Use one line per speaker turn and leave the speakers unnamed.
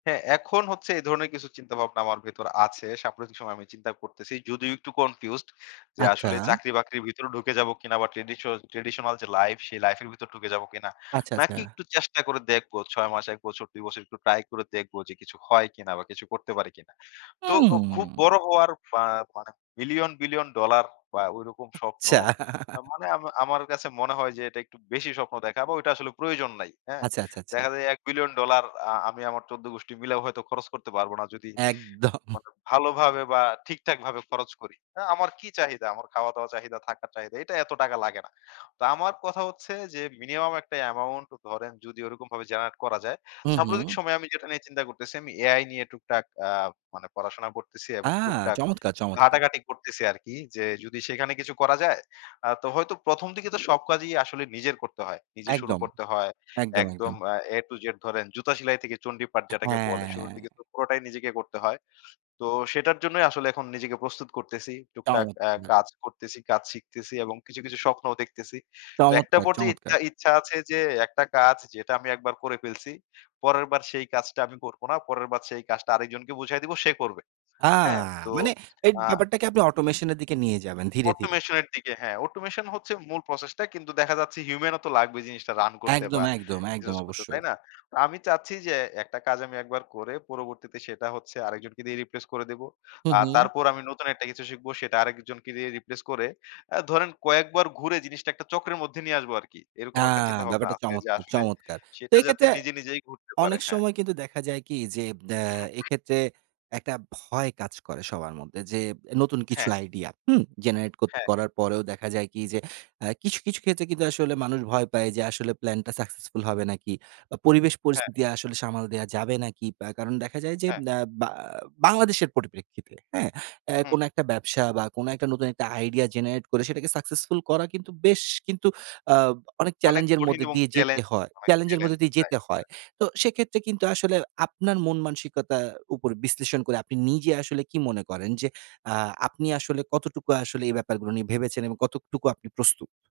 হ্যাঁ, এখন হচ্ছে এই ধরনের কিছু চিন্তাভাবনা আমার ভেতর আছে। সাম্প্রতিক সময় আমি চিন্তা করতেসি। যদিও একটু confused যে
আচ্ছা।
আসলে চাকরি-বাকরির ভেতরে ঢুকে যাব কিনা? বা traditional যে লাইফ সে লাইফের ভেতর ঢুকে যাব কিনা।
আচ্ছা,
নাকি
আচ্ছা।
একটু চেষ্টা করে দেখবো। ৬ মাস ১ বছর ২ বছর একটু ট্রাই করে দেখবো যে কিছু হয় কিনা বা কিছু করতে পারে কিনা। তো ও খুব
উম
বড় হওয়ার বা মানে বিলিয়ন, বিলিয়ন ডলার বা ওইরকম স্বপ্ন
আচ্ছা।
মানে আমা আমার কাছে মনে হয় যে এটা একটু বেশি স্বপ্ন দেখা বা ওইটা আসলে প্রয়োজন নাই। হ্যাঁ?
আচ্ছা, আচ্ছা, আচ্ছা।
দেখা যায় $১,০০০,০০০,০০০ ডলার আ আমি আমার ১৪ গুষ্ঠী মিলাও হয়তো খরচ করতে পারব না, যদি
একদম।
মনে ভালোভাবে বা ঠিকঠাকভাবে খরচ করি। অ্যা আমার কি চাহিদা আমার খাওয়া-দাওয়া চাহিদা, থাকার চাহিদাটা এইটা এতো টাকা লাগে না। তো আমার কথা হচ্ছে, যে মিনিমাম একটা amount ধরেন যদি ওরকমভাবে generate করা যায়।
হুম,
সাম্প্রতিক
হুম।
সময়ে আমি যেটা নিয়ে চিন্তা করতেসি আমি AI নিয়ে টুকটাক আ মানে পড়াশোনা করতেসি
আ
এবং টুকটাক
চমৎকার, চমৎকার!
ঘাটাঘাটি করতেসি আরকি। যে যদি সেখানে কিছু করা যায় আ তো হয়তো ১ম, দিকে তো সব কাজই আসলে নিজের করতে হয়। নিজে শুরু
একদম,
করতে হয়।
একদম,
একদম
একদম।
আ A-Z ধরেন জুতা সেলাই থেকে চন্ডীপাঠ যেটাকে
অ্যা
বলে। শুরুর দিকে
হ্যাঁ।
তো পুরোটাই নিজেকে করতে হয়। তো সেটার জন্যই আসলে এখন নিজেকে প্রস্তুত করতেসি। টুকটাক আ
চমৎকার!
কাজ করতেসি, কাজ শিখতেসি এবং কিছু, কিছু স্বপ্নও দেখতেসি। তো একটা
চমৎকার,
পর্যায়ে
চমৎকার!
ইচ্ছা, ইচ্ছা আছে যে একটা কাজ যেটা আমি একবার করে ফেলছি। পরের বার সেই কাজটা আমি করব না। পরের বার সেই কাজটা আরেকজনকে বুঝায় দিব সে করবে,
আ
হ্যাঁ তো
মানে এই
আ
ব্যাপারটাকে আপনি automation এর দিকে নিয়ে যাবেন ধীরে, ধীরে?
automation এর দিকে হ্যাঁ, automation হচ্ছে মূল process টা কিন্তু দেখা যাচ্ছে human ও তো লাগবে জিনিসটা রান করতে বা
একদম, একদম, একদম
ইউজ করতে। তাই
অবশ্যই।
না? তো আমি চাচ্ছি যে একটা কাজ আমি একবার করে পরবর্তীতে সেটা হচ্ছে আরেকজনকে দিয়ে replace করে দেব।
হুম,
আর
হুম।
তারপর আমি নতুন একটা কিছু শিখবো সেটা আরেকজনকে দিয়ে replace করে আ ধরেন কয়েকবার ঘুরে জিনিসটা একটা চক্রের মধ্যে নিয়ে আসবো আরকি। এরকম
আ
একটা চিন্তাভাবনা
ব্যাপারটা
আছে যে
চমৎকার,
আসলে
চমৎকার! তো
সেটা যাতে
এক্ষেত্রে
নিজে নিজেই ঘুরতে পারে
অনেক
হ্যাঁ।
সময় কিন্তু দেখা যায় কি যে অ্যা এক্ষেত্রে একটা ভয় কাজ করে সবার মধ্যে, যে নতুন কিছু
হ্যাঁ।
আইডিয়া হুম? generate কৎ
হ্যাঁ, হ্যাঁ।
করার পরেও দেখা যায় কি যে আ কিছু, কিছু ক্ষেত্রে কিন্তু আসলে মানুষ ভয় পায় যে আসলে প্ল্যানটা successful হবে নাকি? বা পরিবেশ
হ্যাঁ।
পরিস্থিতি আসলে সামাল দেওয়া যাবে নাকি। আ কারণ দেখা যায় যে
হ্যাঁ।
ব্যা বা বাংলাদেশের পরিপ্রেক্ষিতে হ্যাঁ, অ্যা
হুম।
কোন একটা ব্যবসা বা কোন একটা নতুন একটা আইডিয়া generate করে সেটাকে successful করা কিন্তু বেশ কিন্তু আ অনেক
অনেক
চেলেঞ্জের এর
কঠিন
মধ্যে
এবং
দিয়ে যেতে
চেলেঞ্জ
হয়।
অনেক
চেলেঞ্জ এর
চেলেঞ্জ।
মধ্যে দিয়ে
রাইট,
যেতে হয়।
হ্যাঁ।
তো সেক্ষেত্রে কিন্তু আসলে আপনার মন মানসিকতার উপর বিশ্লেষণ করে আপনি নিজে আসলে কি মনে করেন যে আ আপনি আসলে কতটুকু আসলে এই ব্যাপারগুলো নিয়ে ভেবেছেন এবং কতটুকু আপনি প্রস্তুত?